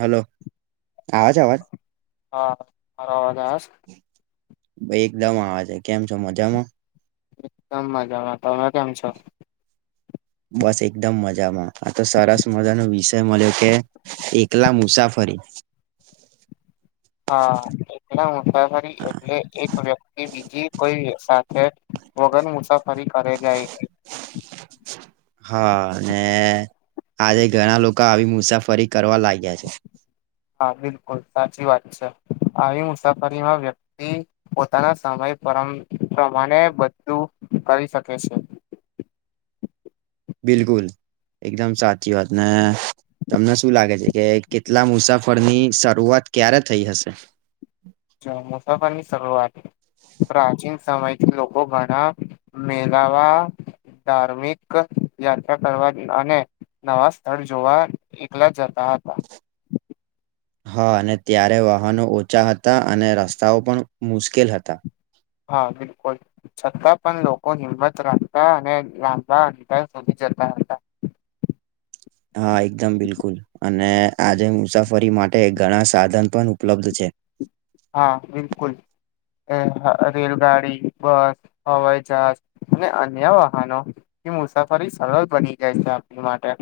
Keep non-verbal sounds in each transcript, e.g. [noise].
Hello આવે છે આવાજ હા મારો અવાજ આવે છે? એકદમ આવે છે કેમ છો મજામાં એકદમ મજામાં તમે કેમ છો? બસ એકદમ મજામાં આ તો સરસ મજાનો વિષય મળ્યો કે એકલા મુસાફરી હા એટલા મુસાફરી એટલે એક વ્યક્તિ બીજી કોઈ સાથે વગર મુસાફરી કરે જાય હા ને આજે ઘણા લોકો આવી મુસાફરી કરવા લાગ્યા છે હા બિલકુલ સાચી વાત છે આવી મુસાફરીમાં વ્યક્ પોતાના સમય પર પ્રમાણે બધું કરી શકે છે બિલકુલ એકદમ સાચી વાત ને તમને શું લાગે છે કે કેટલા મુસાફરની શરૂઆત ક્યારે થઈ હશે મુસાફની શરૂઆત પ્રાચીન સમયથી લોકો ઘણા મેલાવા ધાર્મિક યાત્રા કરવા અને નવા સ્થળ જોવા એકલા જતા હતા હા અને ત્યારે વાહનો ઓછા હતા અને રસ્તાઓ પણ મુશ્કેલ હતા હા બિલકુલ છતાં પણ લોકો હિંમત રાખતા અને રાંધા અાર સુોધી જતા હતા હા એકદમ બિલકુલ અને આજે મુસાફરી માટે ઘણા સાધન પણ ઉપલબ્ધ છે હા બિલકુલ રેલગાડી બસ હવાઈ જહાજ અને અન્ય વાહનો મુસાફરી સરળ બની જાય છે આપણી માટે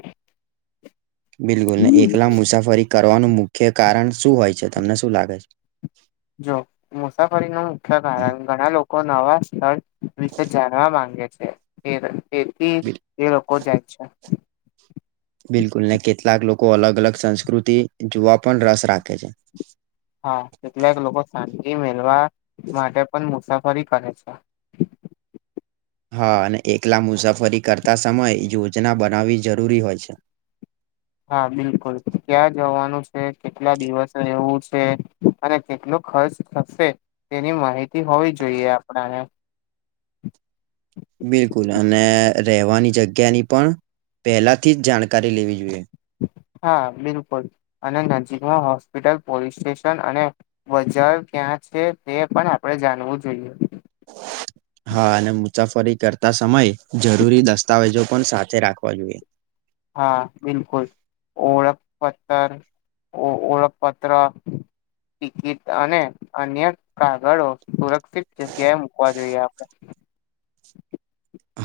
બિલકુલ ને એકલા મુસાફરી કરવાનું મુખ્ય કારણ શું હોય છે તમને શું લાગે છે જો મુસાફરી ન મુખ્ય છે? કારણ ઘણા લોકો લોકો નવા સ્થળ વિશે જાણવા માંગે છે એ એ બિલ એ લોકો જાય છે બિલકુલ ને કેટલાક લોકો અલગ અલગ સંસ્કૃતિ જોવા પણ રસ રાખે છે હા કેટલાક લોકો શાંતિ મેળવા માટે પણ મુસાફરી કરે છે હા અને એકલા મુસાફરી કરતા સમયે યોજના બનાવવી જરૂરી હોય છે હા બિલકુલ ક્યાં જવાનું છે કેટલા દિવસ એવું છે અને કેટલો ખર્ચ થશે તેની માહિતી હોવી જોઈએ આપણાને બિલકુલ અને રહેવાની જગ્યાની પણ પહેલાથી જ જાણકારી લેવી જોઈએ હા બિલકુલ અને નજીકમાં હોસ્પિટલ પોલીસ સ્ટેશન અને બજાર ક્યાં છે તે પણ આપડે જાણવું જોઈએ [inaudible] હા અને મુસાફરી કરતા સમયે જરૂરી દસ્તાવેજો પણ સાથે રાખવા જોઈએ હા બિલકુલ ઓળખ પથર ઓળખપત્ર ટિકિટ અને અન્ય કાગળો સુરક્ષિત જગ્યાએ મુૂકવા જોઈએ આપણે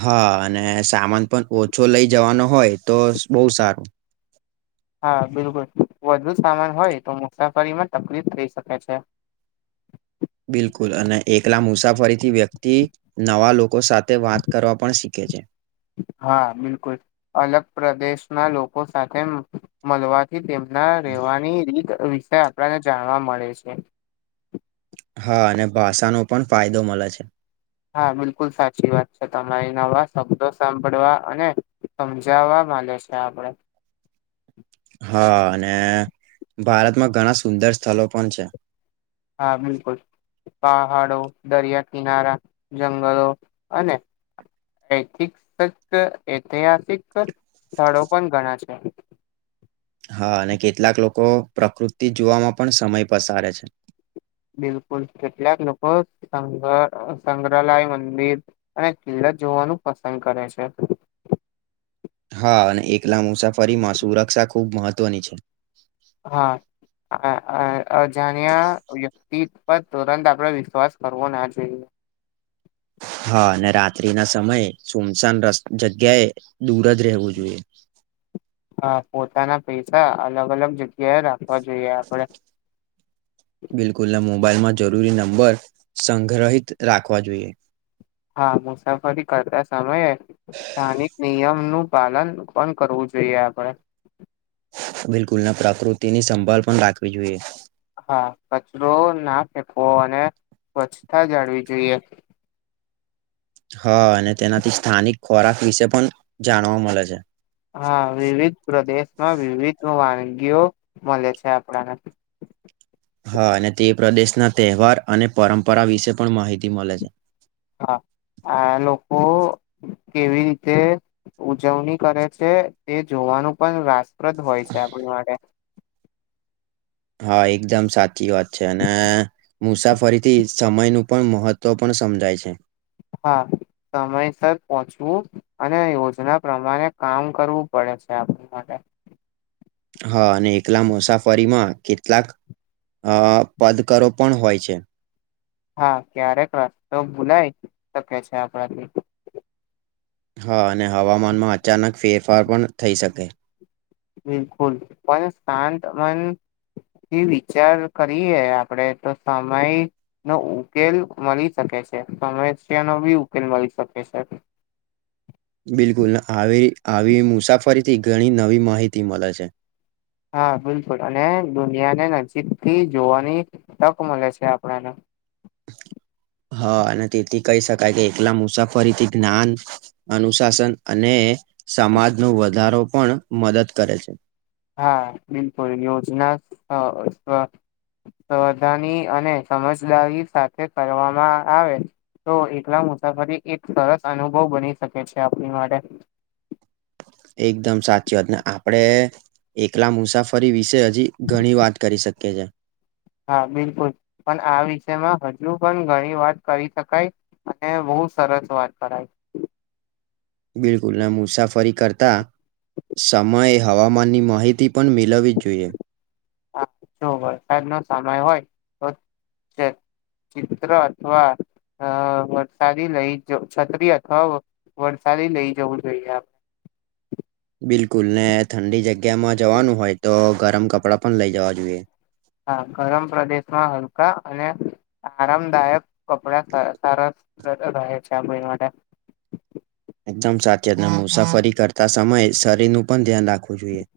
હા અને સામાન પણ ઓછો લઈ જવાનો હોય તો બહુ સારું હા બિલકુલ વધુ સામાન હોય તો મુસાફરીમાં તકલીફ થઈ શકે છે બિલકુલ અને એકલા મુસાફરી થી વ્યક્તિ નવા લોકો સાથે વાત કરવા પણ શીખ ઓકે છે હા બિલકુલ અલગ પ્રદેશના લોકો સાથે મળવાથી તેમ ના રહેેવાની રીત વિશે આપણને જાણવા મળે છે હા અને ભાષાનોો પણ ફાયદો મળે છે હા બિલકુલ સાચી વાત છે તમારી નવા શબ્દો સાંભળવા અને સમજાવવા લ છે આપડ હા અને ભારતમાં ઘણા સુંદર સ્થળ પણ છે હા બિલકુલ પહાડો દરિયા કિનારા જંગલો અને ઐતિિક ઐતિહાસિક સ્થળો પણ ઘણા છે હા અને કેટલાક લોકો પ્રકૃતિ જોવામાં પણ સમય પસારે છે બિલકુલ કેટલાક લોકો સંગ સંગ્રહાલય મંદિર અને કિલ્લાત જોવાનું પસંદ કરે છે હા અને એકલા મુસાફરીમાં સુરક્ષા ખુબ મહત્વની છે હા અજાણ્યા વ્યક્તિ પર તુરંત આપડે વિશ્વાસ કરવો ના જોઈએ હા અને રાત્રિ ના સમયે સુમસાન જગ્યાએ દૂર જ રહેવું જોઈએ હા પોતાના પૈસા અલગ અલગ જગ્યાએ રાખવા જોઈએ આપડે [inaudible] બિલકુલ ના મોબાઈલમાં જરૂરી નંબર સંગ્રહિત રાખવા જોઈએ હા મુસાફરી કરતા સમયે સ્થાનિક નિયમ નું પાલન પણ કરવું જોઈએ આપડે બિલકુલના પ્રકૃતિની સંભાળ પણ રાખવી જોઈએ હા કચરો ના ફેંકવો અને સ્વચ્છતા જાળવી જોઈએ હા અને તેનાથી સ્થાનિક ખોરાક વિશે પણ જાણવા મળે છે હા વિવિધ પ્રદેશમાં વિવિધ વાનગીઓ મળે છે આપણાને હા અને તે પ્રદેશના તહેવાર અને પરંપરા વિશે પણ માહિતી મળે છે હા આ લોકો કેવી રીતે ઉજવણી કરે છે તે જોવાનું પણ રાસપ્રદ હોય છે આપણી માટે હા એકદમ સાચી વાત છે અને મુસાફરી થી સમય નું પણ મહત્વ પણ સમજાય છે હા સમયસર પહોંચવું અને યોજના પ્રમાણે કામ કરવું પડે છે આપ માટે હા અને એકલા મુસાફરીમાં કેટલાક અ પદકરો પણ હોય છે હા ક્યારેક રસ્તો ભૂલાય શકે છે આપણાથી હા અને હવામાનમાં અચાનક ફેરફાર પણ થઈ શકે બિલકુલ પણ શાંત મન એ વિચાર કરીએ આપડે તો સમય નો ઉકેલ મળી શકે છે સમસ્યા નો બી ઉકેલ મળી શકે છે બિલકુલ આવી આવી મુસાફરીથી ઘણી નવી માહિતી મળે છે હા બિલકુલ અને દુનિયાને નજીકથી જોવાની તક મળે છે આપણને હા અને તેથી કહી શકાય કે એકલા મુસાફરીથી જ્ઞાન અનુશાસન અને સમાજનો વધારો પણ મદદ કરે છે હા બિલકુલ યોજના સાવધાની અને સમજદારી સાથે કરવામાં આવે તો એકલા મુસાફરી એક સરસ અનુભવ બની શકે છે આપણી માટે એકદમ સાચી વાત ને આપડે એકલા મુસાફરી વિશે હજી ઘણી વાત કરી શકીએ છે હા બિલકુલ પણ આ વિષયમાં હજુ પણ ઘણી વાત કરી શકાય અને બહુ સરસ વાત કરાય બિલકુલ ના મુસાફરી કરતા સમયે હવામાનની માહિતી પણ મેલાવવી જોઈએ હા વરસાદ નો સમય હોય તો ચિત્ર અથવા અ વરસાદી લઈ છત્રી અથવા વરસાદી લઈ જવું જોઈએ આપ બિલકુલ ને ઠંડી જગ્યામાં જવાનું હોય તો ગરમ કપડાં પણ લઇ જવા જોઈએ હા ગરમ પ્રદેશમાં હલકા અને આરામદાયક કપડા સરસ રહે છે આપડા માટે એકદમ સાચી વાત મું સફરી કરતા સમયે શરીર નું પણ ધ્યાન રાખવું જોઈએ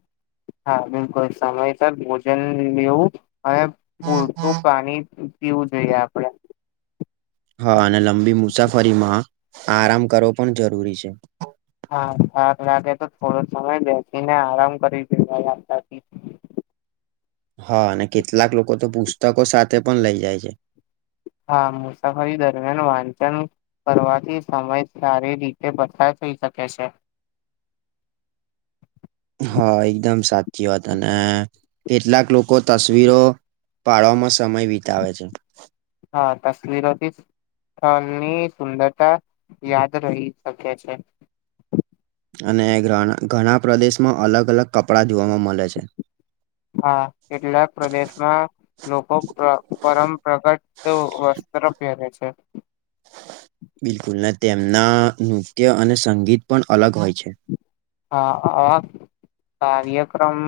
હા બિલકુલ સમયસર ભોજન લેવું અને પૂરતું પાણી પીવું જોઈએ આપડે હા અને લંબી મુસાફરીમાં આરામ કરવો પણ જરૂરી છે હા થાક લાગે તો થોડો સમય બેસીને આરામ કરી દેવાતા હા અને કેટલાક લોકો તો પુસ્તકો સાથે પણ લઇ જાય છે હા મુસાફરી દરમિયાન વાંચન કરવાથી સમય સારી રીતે બાય થઈ શકે છે હા એકદમ સાચી વાત અને કેટલાક લોકો તસવીરો પાડવામાં સમય વિતાવે છે હા તસવીરોથી સ્થળની સુંદરતા યાદ રહી શખ્યા છે અને ઘણા પ્રદેશમાં અલગ અલગ કપડાં ધવાવામાં મળે છે હા કેટલાક પ્રદેશમાં લોકો પરંપરાગત વસ્ત્ર પહેરે છે બિલકુલ તેમના નૃત્ય અને સંગીત પણ અલગ હોય છે હા આવા કાર્યક્રમ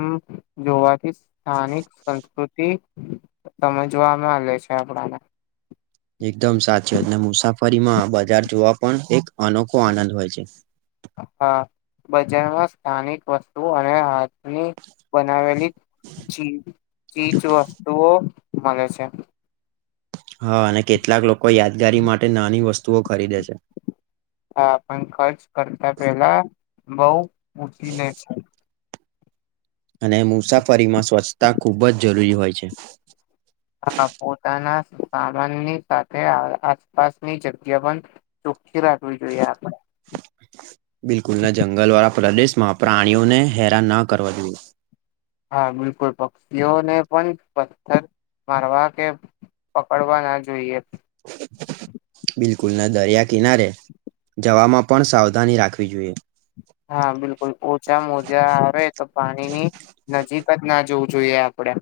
જોવાથી સ્થાનિક સંસ્કૃતિ સમજવાવામાં લે છે આપડાને એકદમ સાચીત ને મુસાફરીમાં બજાર જોવા પણ એક અનોખો આનંદ હોય છે હા બજારમાં સ્થાનિક વસ્તુઓ અને હાથની બનાવેલી ચ ચીજ વસ્તુઓ મળે છે હા અને કેટલાક લોકો યાદગારી માટે નાની વસ્તુઓ ખરીદે છે હા પણ ખર્ચ કરતા પેલા બઉ ઉછી લે છે અને મુસાફરીમાં સ્વચ્છતા ખુબ જ જરૂરી હોય છે પોતાના સામાનની સાથે આસપાસની જગ્યા પણ ચોખ્ખી રાખવી જોઈએ આપણે બિલકુલના જંગલવાળા પ્રદેશમાં પ્રાણીઓને હેરાન ન કરવા જોઈએ હા બિલકુલ પક્ષીઓને પણ પથ્થર મારવા કે પકડવા ના જોઈએ બિલકુલ ના દરિયા કિનારે જવામાં પણ સાવધાની રાખવી જોઈએ હા બિલકુલ ઓછા મોજા આવે તો પાણીની નજીક જ ના જોવું જોઈએ આપડે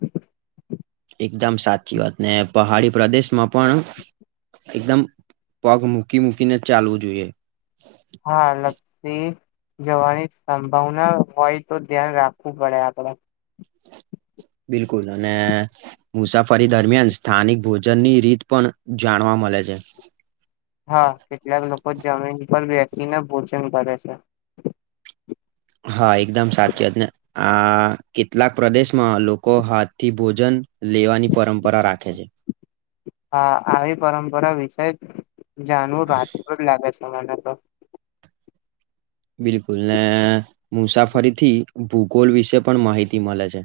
એકદમ સાચી વાત ને પહાડી પ્રદેશમાં પણ એકદમ પગ મૂકી મૂકીને જ ચાલવું જોઈએ હા લપસી જવાની સંભાવના હોય તો ધ્યાન રાખવું પડે આપડ બિલકુલ અને મુસાફરી દરમિયાન સ્થાનિક ભોજનની રીત પણ જાણવા મળે છે હા કેટલાક લોકો જમીન પર બેસીને ભોજન કરે છે હા એકદમ સાચી જ ને આ કેટલાક પ્રદેશમાં લોકો હાથ થી ભોજન લેવાની પરંપરા રાખે છે હા આવી પરંપરા વિશે જાણવું રાસ્તું જ લાગે છે મને તો બિલકુલ ને મુસાફરી થી ભૂગોલ વિશે પણ માહિતી મળે છે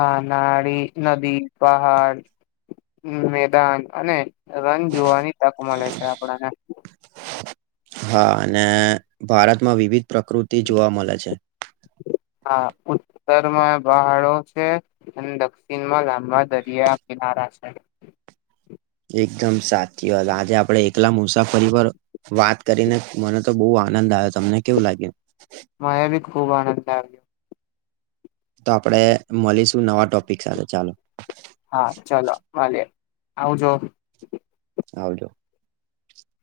હા નાડીી નદી પહાડ મેદાન અને રન જોવાની તક મળે છે આપણને હા અને ભારતમાં વિવિધ પ્રકૃતિ જોવા મળે છે હા ઉત્તરમાં બહાડો છે અને દક્ષિણ માં લાંબા દરિયા કિનારા છે એકદમ સાચી વાત આજે આપડે એકલા મુસા ફરીવાર વાત કરીને મને તો બહુ આનંદ આવ્યો તમને કેવું લાગ્યું માયા બી ખૂબ આનંદ આવ્યો તો આપડે મળીશું નવા ટોપિક સાથે ચાલો હા ચલોો વાલી આવજો આવજો